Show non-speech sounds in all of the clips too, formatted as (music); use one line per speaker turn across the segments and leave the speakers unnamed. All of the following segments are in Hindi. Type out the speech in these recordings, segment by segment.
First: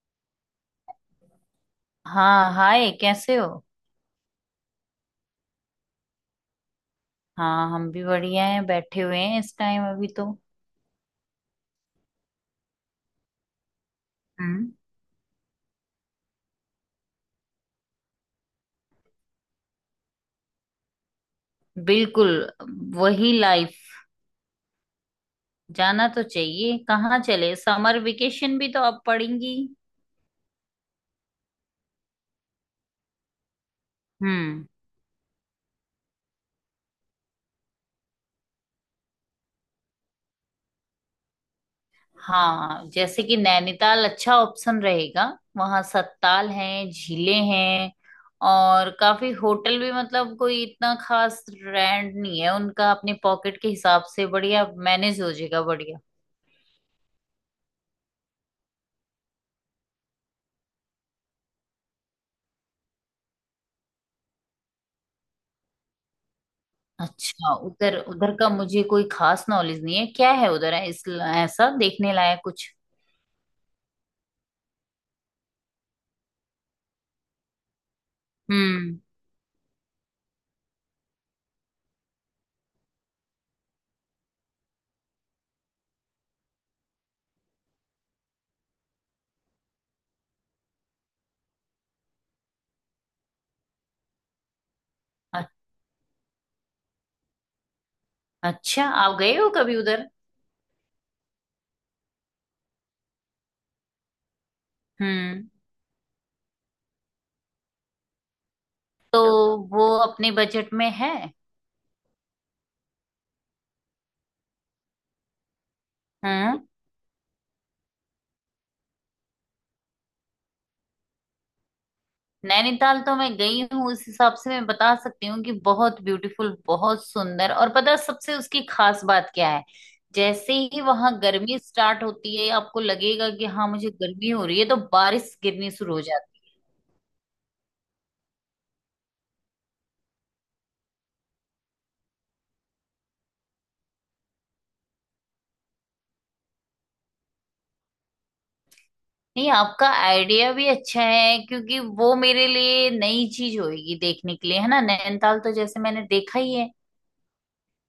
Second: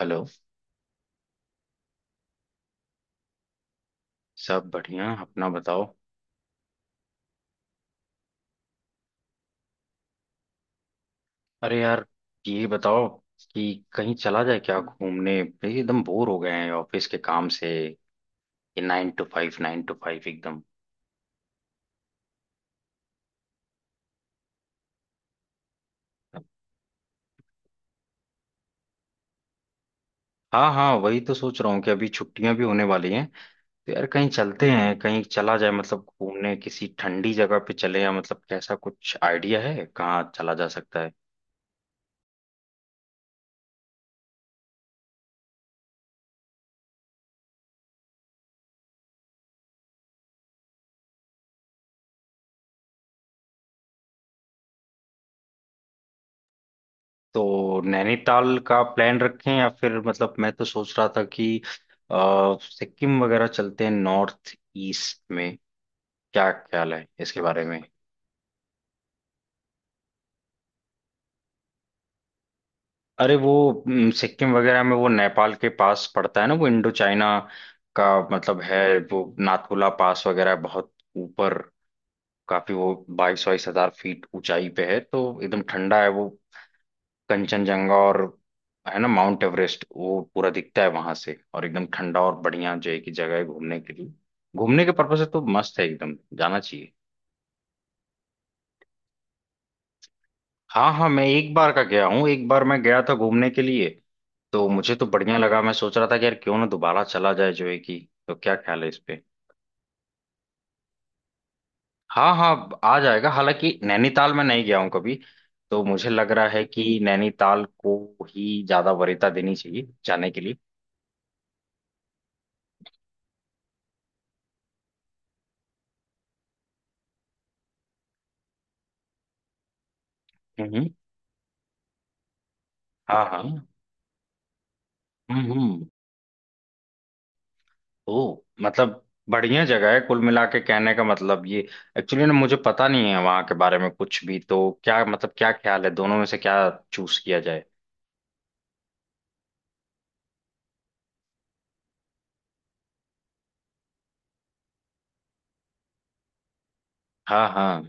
हेलो।
हाँ, हाय। कैसे हो?
सब बढ़िया अपना बताओ।
हाँ, हम भी बढ़िया हैं। बैठे हुए हैं इस टाइम अभी तो।
अरे यार, ये बताओ कि कहीं चला जाए
हम्म।
क्या, घूमने भाई, एकदम बोर हो गए हैं ऑफिस के काम से। ये 9 to 5 9 to 5 एकदम।
बिल्कुल। वही लाइफ। जाना तो चाहिए। कहाँ चले समर वेकेशन भी तो अब पड़ेंगी।
हाँ हाँ, वही तो सोच रहा हूँ कि अभी छुट्टियां भी होने वाली हैं। तो यार कहीं
हम्म।
चलते हैं, कहीं चला जाए मतलब घूमने, किसी ठंडी जगह पे चले, या मतलब कैसा, कुछ आइडिया है कहाँ चला जा सकता है?
हाँ, जैसे कि नैनीताल अच्छा ऑप्शन रहेगा। वहाँ सत्ताल हैं, झीलें हैं। और काफी होटल भी, मतलब कोई इतना खास रेंट नहीं है उनका। अपने पॉकेट के हिसाब से बढ़िया मैनेज हो जाएगा।
तो नैनीताल का प्लान रखें, या फिर मतलब मैं तो सोच रहा था कि सिक्किम वगैरह चलते हैं नॉर्थ ईस्ट में। क्या ख्याल है इसके
अच्छा,
बारे में?
उधर उधर का मुझे कोई खास नॉलेज नहीं है। क्या है उधर, है इस, ऐसा देखने लायक कुछ?
अरे वो सिक्किम वगैरह में, वो नेपाल के पास पड़ता है ना, वो इंडो चाइना का मतलब है।
हम्म।
वो नाथुला पास वगैरह बहुत ऊपर काफी, वो बाईस बाईस हजार फीट ऊंचाई पे है, तो एकदम ठंडा है वो। कंचनजंगा और है ना, माउंट एवरेस्ट वो पूरा दिखता है वहां से, और एकदम ठंडा और बढ़िया, जो है कि जगह है घूमने के लिए। घूमने के पर्पज से तो
अ-
मस्त है, एकदम जाना चाहिए।
अच्छा, आप गए हो कभी उधर?
हाँ हाँ, मैं एक बार का गया हूँ, एक बार मैं गया था घूमने के लिए। तो मुझे तो बढ़िया
हम्म।
लगा, मैं सोच रहा था कि यार क्यों ना दोबारा चला जाए जो है कि। तो क्या ख्याल है इस पे?
तो वो अपने बजट में है?
हाँ हाँ, आ जाएगा, हालांकि नैनीताल में नहीं गया हूँ कभी। तो मुझे लग रहा
हम्म।
है कि नैनीताल को ही ज्यादा वरीयता देनी चाहिए जाने के लिए।
नैनीताल तो मैं गई हूँ, उस हिसाब से मैं बता सकती हूँ कि बहुत ब्यूटीफुल, बहुत सुंदर। और पता है सबसे उसकी खास बात क्या है? जैसे
हम्म
ही
हम्म,
वहां गर्मी स्टार्ट होती है, आपको
हाँ
लगेगा
हाँ,
कि हाँ मुझे गर्मी हो रही है, तो बारिश गिरनी
हम्म,
शुरू हो जाती है।
ओ मतलब बढ़िया जगह है कुल मिला के, कहने का मतलब ये। एक्चुअली ना मुझे पता नहीं है वहाँ के बारे में कुछ भी, तो क्या मतलब, क्या ख्याल है दोनों में से क्या चूज किया जाए?
नहीं, आपका आइडिया भी अच्छा है, क्योंकि वो मेरे लिए नई चीज होगी देखने के लिए, है ना। नैनीताल तो जैसे मैंने देखा ही है।
हाँ हाँ,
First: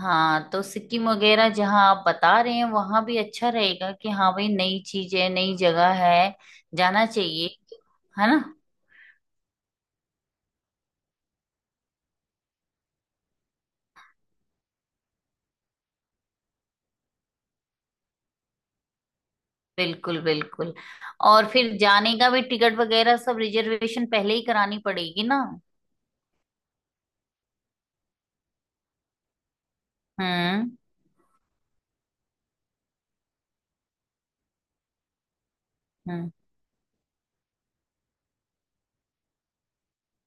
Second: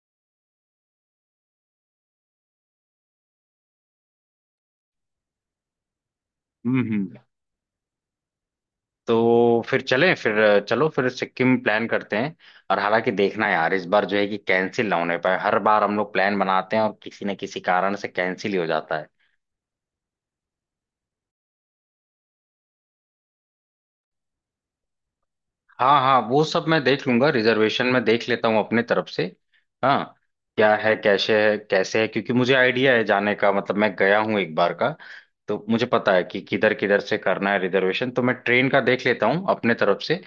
हाँ, तो सिक्किम वगैरह जहाँ आप बता रहे हैं वहां भी अच्छा रहेगा, कि हाँ भाई नई चीज है, नई जगह है। जाना
हम्म।
चाहिए, है ना।
तो फिर चलें फिर चलो, फिर सिक्किम प्लान करते हैं। और हालांकि देखना यार, इस बार जो है कि कैंसिल ना होने पाए, हर बार हम लोग प्लान बनाते हैं और किसी न किसी कारण से कैंसिल ही हो जाता है।
बिल्कुल, बिल्कुल। और फिर जाने का भी टिकट वगैरह सब रिजर्वेशन पहले ही करानी पड़ेगी ना।
हाँ हाँ, वो सब मैं देख लूंगा, रिजर्वेशन में देख लेता हूँ अपने तरफ से। हाँ।
हम्म
क्या है, कैसे है कैसे है, क्योंकि मुझे आइडिया है जाने का, मतलब मैं गया हूँ एक बार का। तो मुझे पता है
हम्म
कि किधर किधर से करना है रिजर्वेशन, तो मैं ट्रेन का देख लेता हूँ अपने तरफ से।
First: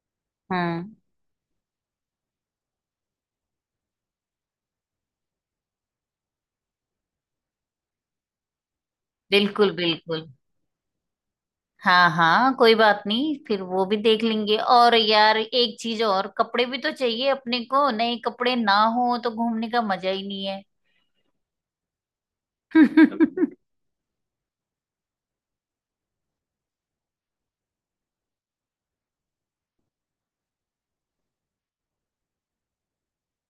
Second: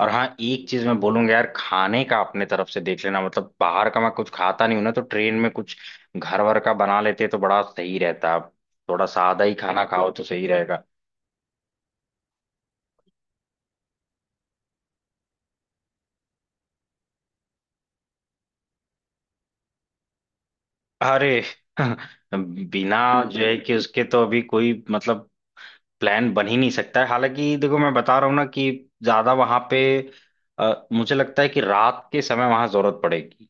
और हाँ एक चीज
हम्म।
मैं बोलूंगा यार, खाने का अपने तरफ से देख लेना, मतलब बाहर का मैं कुछ खाता नहीं हूं ना, तो ट्रेन में कुछ घर वर का बना लेते तो बड़ा सही रहता। थोड़ा सादा ही
बिल्कुल,
खाना खाओ तो
बिल्कुल।
सही रहेगा।
हाँ हाँ, कोई बात नहीं, फिर वो भी देख लेंगे। और यार एक चीज और, कपड़े भी तो चाहिए अपने को। नए कपड़े ना हो तो घूमने का मजा ही नहीं है।
अरे (laughs) बिना जो
(laughs)
है कि उसके तो अभी कोई मतलब, प्लान बन ही नहीं सकता है। हालांकि देखो, मैं बता रहा हूँ ना कि ज्यादा वहां पे मुझे लगता है कि रात के समय वहां जरूरत पड़ेगी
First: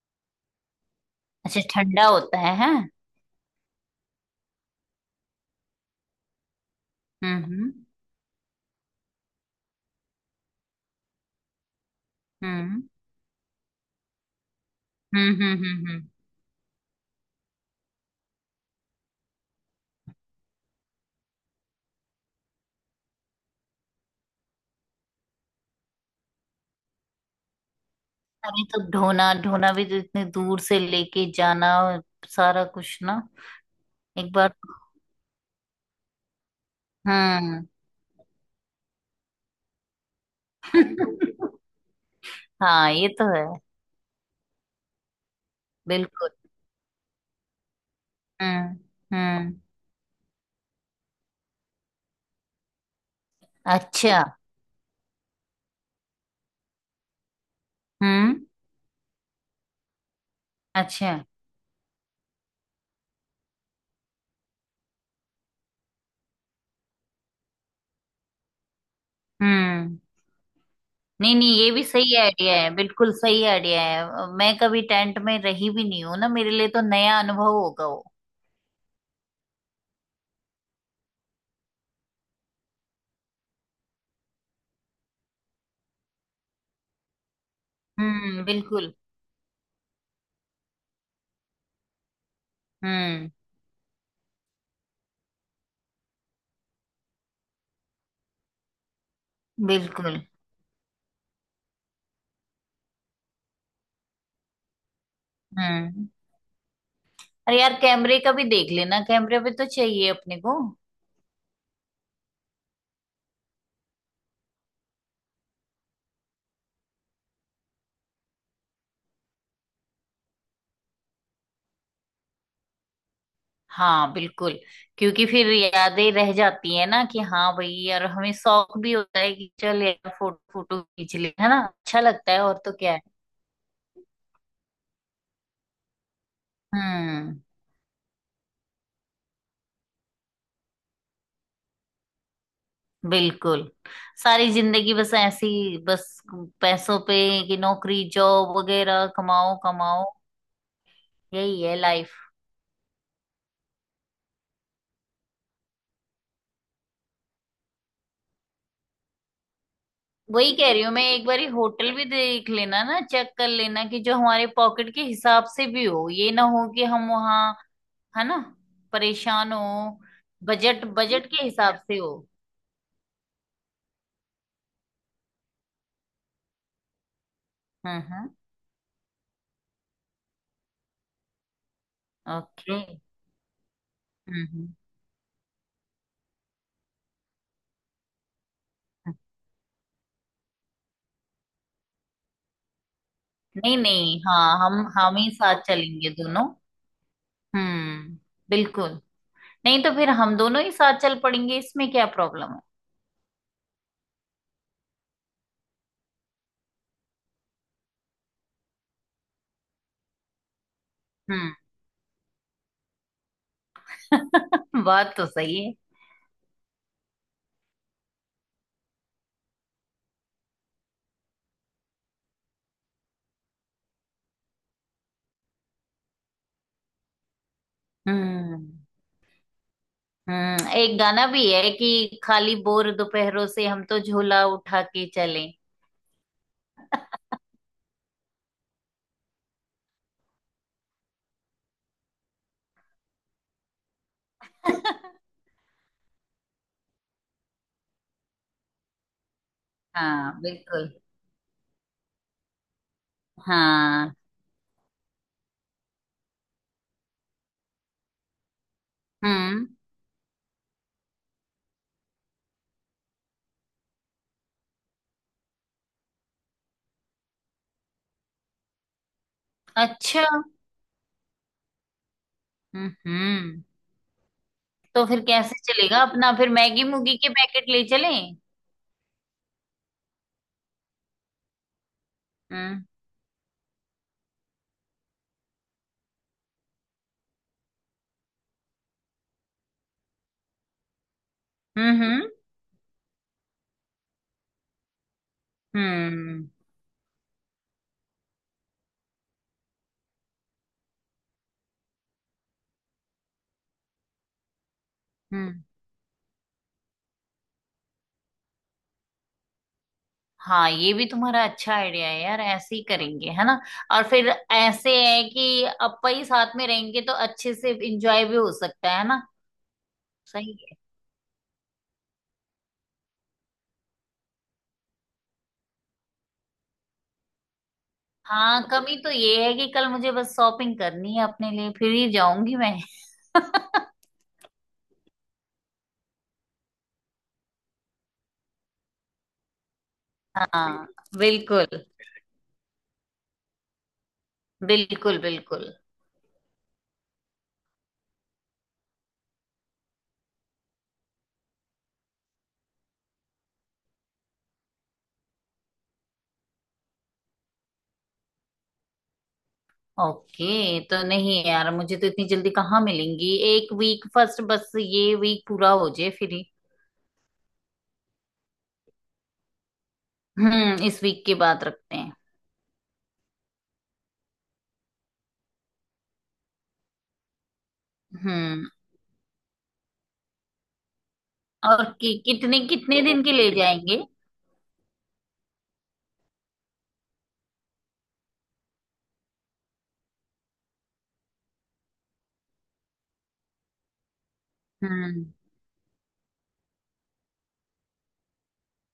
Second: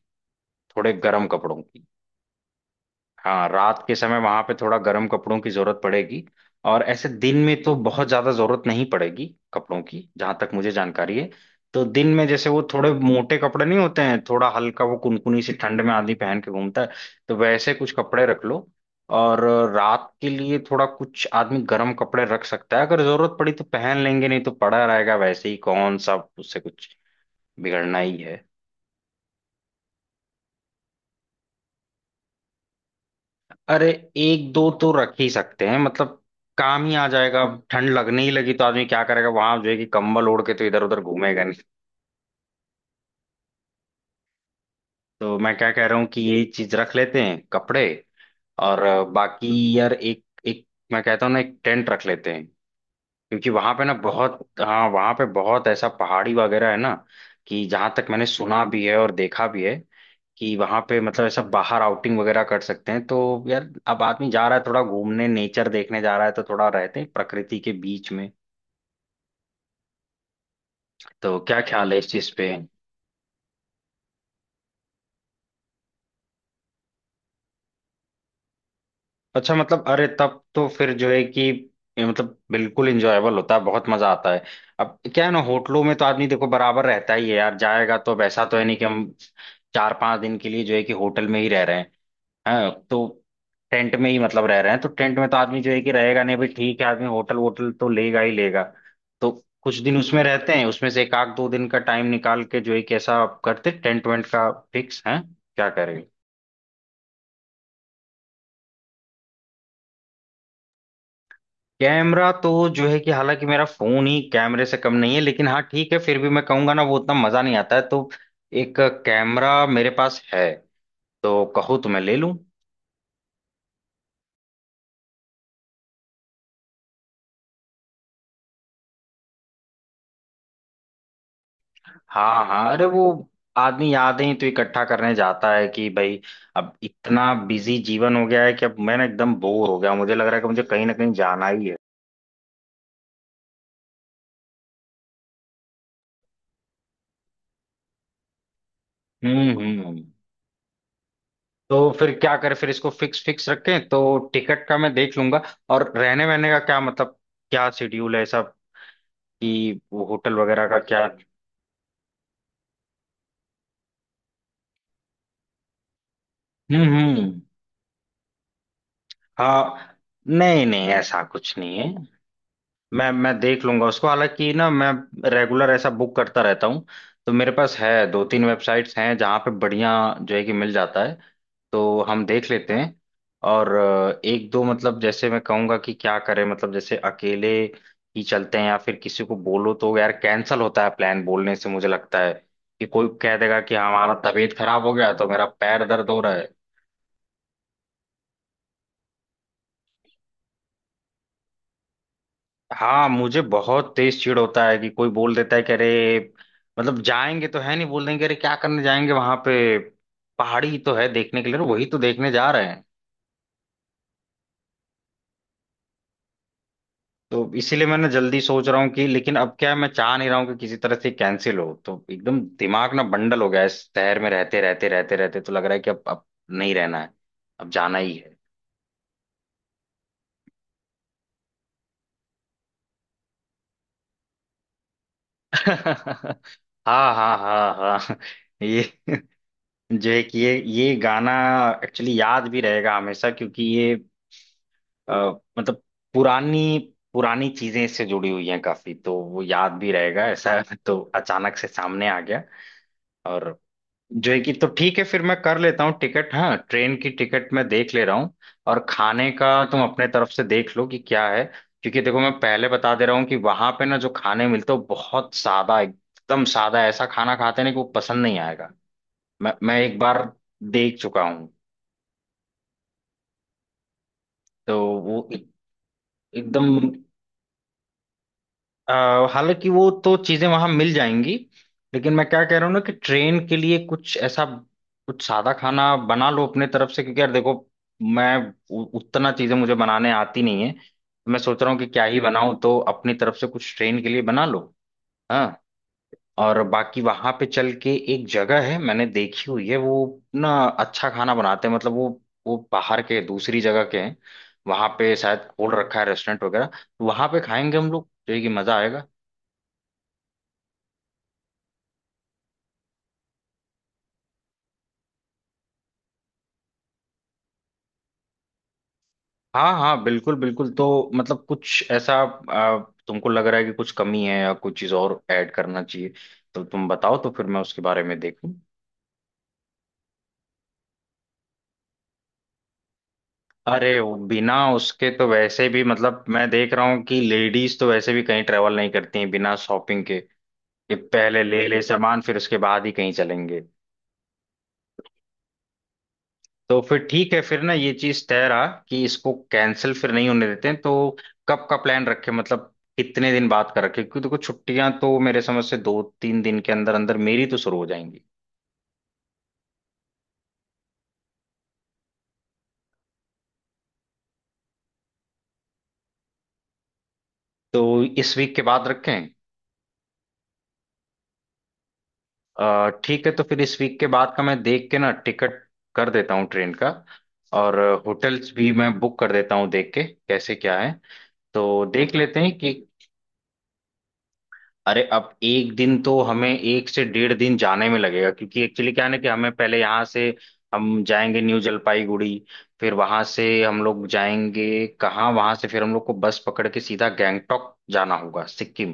थोड़े गर्म कपड़ों
अच्छा,
की।
ठंडा होता है, हैं।
हाँ, रात के समय वहां पे थोड़ा गर्म कपड़ों की जरूरत पड़ेगी, और ऐसे दिन
हम्म
में
हम्म
तो बहुत ज्यादा जरूरत नहीं पड़ेगी कपड़ों की, जहां तक मुझे जानकारी है। तो दिन में जैसे वो
हम्म
थोड़े मोटे कपड़े नहीं होते हैं, थोड़ा हल्का, वो
हम्म।
कुनकुनी सी ठंड में आदमी पहन के घूमता है। तो वैसे कुछ कपड़े रख लो, और रात के लिए थोड़ा कुछ आदमी गर्म कपड़े रख सकता है, अगर जरूरत पड़ी तो पहन लेंगे, नहीं तो पड़ा रहेगा वैसे ही, कौन सा उससे कुछ बिगड़ना ही है।
अरे, तो ढोना ढोना भी तो, इतने दूर से लेके जाना सारा कुछ ना।
अरे
एक बार
एक दो
तो,
तो रख ही सकते हैं मतलब, काम ही आ जाएगा। अब
हम्म।
ठंड लगने ही लगी तो आदमी क्या करेगा वहां, जो है कि कंबल ओढ़ के तो इधर उधर घूमेगा नहीं।
(laughs) हाँ, ये तो है।
तो मैं क्या कह रहा हूँ कि
बिल्कुल।
ये चीज रख लेते हैं कपड़े। और
हम्म।
बाकी यार, एक एक मैं कहता हूँ ना, एक टेंट रख लेते हैं। क्योंकि वहां पे ना
अच्छा।
बहुत, हाँ वहां पे बहुत ऐसा पहाड़ी वगैरह है ना, कि जहां तक मैंने
हम्म।
सुना भी है और देखा भी है, कि वहां पे
अच्छा।
मतलब ऐसा बाहर आउटिंग वगैरह कर सकते हैं। तो यार, अब आदमी जा रहा है थोड़ा घूमने, नेचर देखने जा रहा है, तो थोड़ा रहते हैं प्रकृति के बीच में।
हम्म। नहीं
तो
नहीं,
क्या
ये भी
ख्याल है इस
सही
चीज पे?
आइडिया है, बिल्कुल सही आइडिया है। मैं कभी टेंट में रही भी नहीं हूँ ना, मेरे लिए तो नया अनुभव होगा वो।
अच्छा मतलब, अरे तब तो फिर जो है कि ये मतलब बिल्कुल इंजॉयबल होता है, बहुत मजा आता है। अब क्या है ना, होटलों में तो आदमी देखो बराबर रहता ही है यार, जाएगा तो, अब ऐसा
हम्म।
तो है नहीं कि
बिल्कुल।
हम चार पांच दिन के लिए जो है कि होटल में ही रह रहे हैं। हाँ, तो
हम्म।
टेंट में ही मतलब रह रहे हैं, तो टेंट में तो आदमी जो है कि रहेगा नहीं, भाई ठीक है, आदमी होटल वोटल तो लेगा ही लेगा। तो कुछ दिन
बिल्कुल।
उसमें रहते हैं, उसमें से एक आध दो दिन का टाइम निकाल के जो है कि ऐसा आप करते टेंट वेंट का, फिक्स है क्या करेंगे?
हम्म। अरे यार, कैमरे का भी देख लेना। कैमरे पे तो चाहिए अपने को।
कैमरा तो जो है कि हालांकि मेरा फोन ही कैमरे से कम नहीं है, लेकिन हाँ ठीक है, फिर भी मैं कहूंगा ना, वो उतना मजा नहीं आता है, तो एक कैमरा मेरे पास है, तो कहो तो मैं ले लूं।
हाँ बिल्कुल। क्योंकि फिर यादें रह जाती है ना, कि हाँ भाई यार हमें शौक भी होता है कि चल यार फोटो फोटो खींच ले। है ना, अच्छा लगता है।
हाँ
और
हाँ,
तो
अरे
क्या है?
वो, आदमी यादें तो इकट्ठा करने जाता है कि भाई। अब इतना
हम्म।
बिजी जीवन हो गया है कि अब मैं ना एकदम बोर हो गया, मुझे लग रहा है कि मुझे कहीं ना कहीं जाना ही है।
बिल्कुल। सारी जिंदगी बस ऐसी। बस, पैसों पे, कि नौकरी जॉब वगैरह कमाओ कमाओ।
हम्म।
यही है
तो फिर
लाइफ।
क्या करें, फिर इसको फिक्स फिक्स रखें, तो टिकट का मैं देख लूंगा। और रहने वहने का क्या, मतलब क्या शेड्यूल है सब, कि वो होटल
वही
वगैरह
कह
का
रही हूँ मैं,
क्या?
एक बारी होटल भी देख लेना ना, चेक कर लेना, कि जो हमारे पॉकेट के हिसाब से भी हो। ये ना हो कि हम
हम्म।
वहाँ, है ना, परेशान
हाँ,
हो।
नहीं
बजट,
नहीं, ऐसा
बजट के
कुछ
हिसाब
नहीं है।
से हो।
मैं देख लूंगा उसको, हालांकि ना, मैं रेगुलर ऐसा बुक करता रहता हूँ, तो मेरे पास है दो
हम्म।
तीन वेबसाइट्स, हैं जहाँ पे बढ़िया जो है कि मिल जाता है, तो हम देख
ओके।
लेते हैं। और एक दो,
हम्म
मतलब जैसे मैं कहूँगा कि क्या करें, मतलब जैसे अकेले ही चलते हैं या फिर
हम्म।
किसी को बोलो, तो यार कैंसिल होता है प्लान बोलने से, मुझे लगता है कि कोई कह देगा कि
नहीं
हमारा
नहीं,
तबीयत
हाँ, हम
खराब हो गया,
हम
तो
ही
मेरा
साथ
पैर
चलेंगे
दर्द हो रहा
दोनों।
है।
हम्म। बिल्कुल। नहीं तो फिर हम दोनों ही साथ चल पड़ेंगे। इसमें क्या प्रॉब्लम है?
हाँ, मुझे बहुत तेज चिढ़ होता है कि कोई बोल देता है कि अरे, मतलब जाएंगे तो है नहीं, बोल देंगे अरे क्या करने जाएंगे वहां पे, पहाड़ी तो है देखने के लिए, वही तो देखने जा रहे हैं।
हम्म। (laughs) बात तो सही है।
तो इसीलिए मैंने जल्दी सोच रहा हूँ कि, लेकिन अब क्या है, मैं चाह नहीं रहा हूँ कि किसी तरह से कैंसिल हो, तो एकदम दिमाग ना बंडल हो गया है इस शहर में रहते रहते, तो लग रहा है कि अब नहीं रहना है, अब जाना ही है।
हम्म हम्म, एक गाना भी है कि खाली बोर दोपहरों से हम तो झोला उठा के चलें।
(laughs) हाँ हाँ हाँ हाँ, (laughs) ये जो एक ये गाना एक्चुअली याद भी रहेगा हमेशा, क्योंकि ये अ,
(laughs)
मतलब पुरानी पुरानी चीजें इससे जुड़ी हुई हैं काफी, तो वो याद भी रहेगा
हाँ
ऐसा। (laughs)
बिल्कुल।
तो अचानक से सामने आ गया। और
हाँ।
जो है कि तो ठीक है, फिर मैं कर लेता हूँ टिकट, हाँ ट्रेन की टिकट मैं देख ले रहा हूँ। और खाने का
हम्म।
तुम अपने तरफ से देख लो कि क्या है, क्योंकि देखो मैं पहले बता दे रहा हूँ कि वहां पे ना जो खाने मिलते हो, बहुत सादा, एकदम सादा ऐसा खाना खाते हैं ना, कि वो पसंद नहीं आएगा। मैं एक
अच्छा।
बार देख चुका हूँ,
हम्म।
तो
तो फिर
वो
कैसे चलेगा अपना, फिर मैगी
एकदम
मूगी के पैकेट ले चलें?
अ, हालांकि वो तो चीजें वहां मिल जाएंगी, लेकिन मैं क्या कह रहा हूँ ना
हम्म
कि ट्रेन के लिए कुछ ऐसा, कुछ सादा खाना बना लो अपने तरफ से। क्योंकि यार देखो, मैं उतना चीजें मुझे बनाने आती नहीं है, मैं सोच रहा हूँ कि क्या ही
हम्म
बनाऊं, तो अपनी तरफ से कुछ ट्रेन के लिए बना लो। हाँ।
हम्म
और बाकी वहां पे चल के एक जगह है मैंने देखी हुई है वो ना, अच्छा खाना बनाते हैं, मतलब वो बाहर के दूसरी जगह के हैं, वहां पे शायद
हम्म।
खोल रखा है रेस्टोरेंट वगैरह, तो वहां पे खाएंगे हम लोग, जो है कि मजा आएगा।
हाँ, ये भी तुम्हारा अच्छा आइडिया है यार। ऐसे ही करेंगे है ना। और फिर ऐसे है कि अपा ही साथ में रहेंगे तो अच्छे से एंजॉय भी हो सकता है ना।
हाँ हाँ बिल्कुल
सही
बिल्कुल,
है।
तो मतलब कुछ ऐसा आ, तुमको लग रहा है कि कुछ कमी है या कुछ चीज और ऐड करना चाहिए, तो तुम बताओ, तो फिर मैं उसके बारे में देखूं।
हाँ, कमी तो ये है कि कल मुझे बस शॉपिंग करनी है अपने लिए, फिर ही जाऊंगी मैं। (laughs)
अरे वो बिना उसके तो वैसे भी मतलब, मैं देख रहा हूँ कि लेडीज तो वैसे भी कहीं ट्रेवल नहीं करती हैं बिना शॉपिंग के, कि
हाँ।
पहले ले ले
बिल्कुल,
सामान, फिर उसके बाद ही कहीं चलेंगे।
बिल्कुल। बिल्कुल।
तो फिर ठीक है, फिर ना ये चीज तय रहा कि इसको कैंसिल फिर नहीं होने देते हैं, तो कब का प्लान रखे, मतलब कितने दिन बाद का रखे, क्योंकि देखो छुट्टियां तो मेरे समझ से दो तीन दिन के अंदर अंदर मेरी तो शुरू हो जाएंगी।
ओके, तो नहीं यार, मुझे तो इतनी जल्दी कहाँ मिलेंगी। एक वीक फर्स्ट, बस ये वीक पूरा हो जाए फिर ही।
तो इस वीक के बाद रखें।
हम्म। इस वीक की बात रखते हैं।
ठीक है, तो फिर इस वीक के बाद का मैं देख के ना टिकट कर देता हूँ ट्रेन का, और होटल्स
हम्म।
भी मैं बुक कर देता हूँ, देख के कैसे क्या है,
और
तो देख लेते हैं
कितने
कि।
कितने दिन के ले जाएंगे?
अरे अब एक दिन तो, हमें एक से 1.5 दिन जाने में लगेगा, क्योंकि एक्चुअली क्या है ना, कि हमें पहले यहाँ से हम जाएंगे न्यू जलपाईगुड़ी, फिर वहां से हम लोग जाएंगे
हम्म
कहाँ, वहां से फिर हम लोग को बस पकड़ के सीधा गैंगटोक जाना होगा, सिक्किम।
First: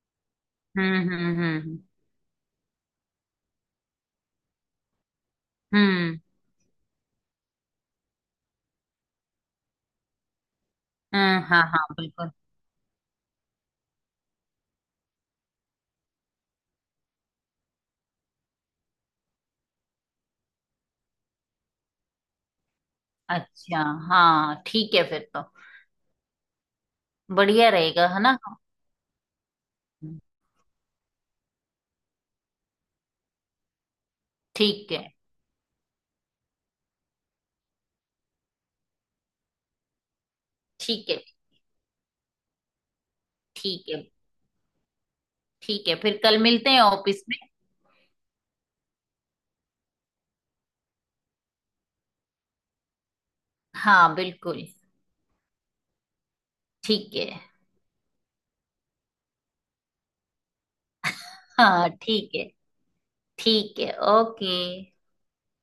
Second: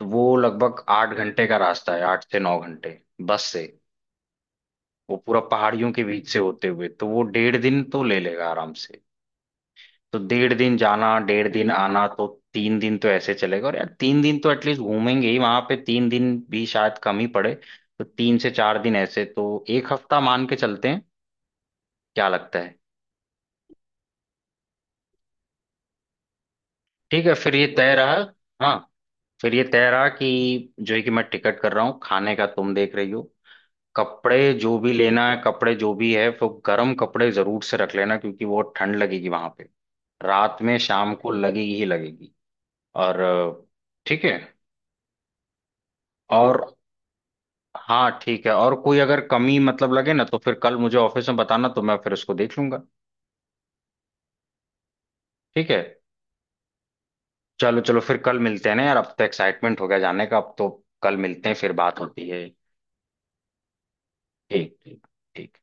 तो वो लगभग आठ घंटे का
हम्म।
रास्ता है, 8 से 9 घंटे बस से, वो पूरा पहाड़ियों के
हम्म,
बीच से होते हुए, तो वो 1.5 दिन तो ले लेगा आराम से। तो 1.5 दिन जाना,
हाँ
डेढ़
हाँ
दिन
हाँ,
आना, तो
बिल्कुल।
3 दिन तो ऐसे चलेगा, और यार 3 दिन तो एटलीस्ट घूमेंगे ही वहां पे, 3 दिन भी शायद कम ही पड़े, तो 3 से 4 दिन ऐसे, तो एक हफ्ता मान के चलते हैं। क्या लगता है?
अच्छा। हाँ ठीक है फिर तो।
ठीक है, फिर ये
बढ़िया
तय
रहेगा
रहा।
है ना।
हाँ, फिर ये तय रहा
हम्म।
कि जो है कि मैं टिकट कर रहा हूँ, खाने का तुम देख रही हो, कपड़े जो
ठीक
भी
है।
लेना है, कपड़े जो भी है, तो गर्म कपड़े जरूर से रख लेना क्योंकि वो ठंड लगेगी वहां पे, रात में
ठीक
शाम
है।
को लगेगी ही लगेगी। और
ठीक है।
ठीक है,
ठीक है, फिर कल
और
मिलते हैं ऑफिस में।
हाँ ठीक है, और कोई अगर कमी मतलब लगे ना तो फिर कल मुझे ऑफिस में बताना, तो मैं फिर उसको देख लूंगा।
हाँ बिल्कुल।
ठीक है।
ठीक है।
चलो चलो फिर कल मिलते हैं ना यार, अब तो एक्साइटमेंट हो गया जाने का अब तो, कल मिलते हैं, फिर
हाँ
बात होती
ठीक
है।
है। ठीक है,
ठीक ठीक
ओके।
ठीक।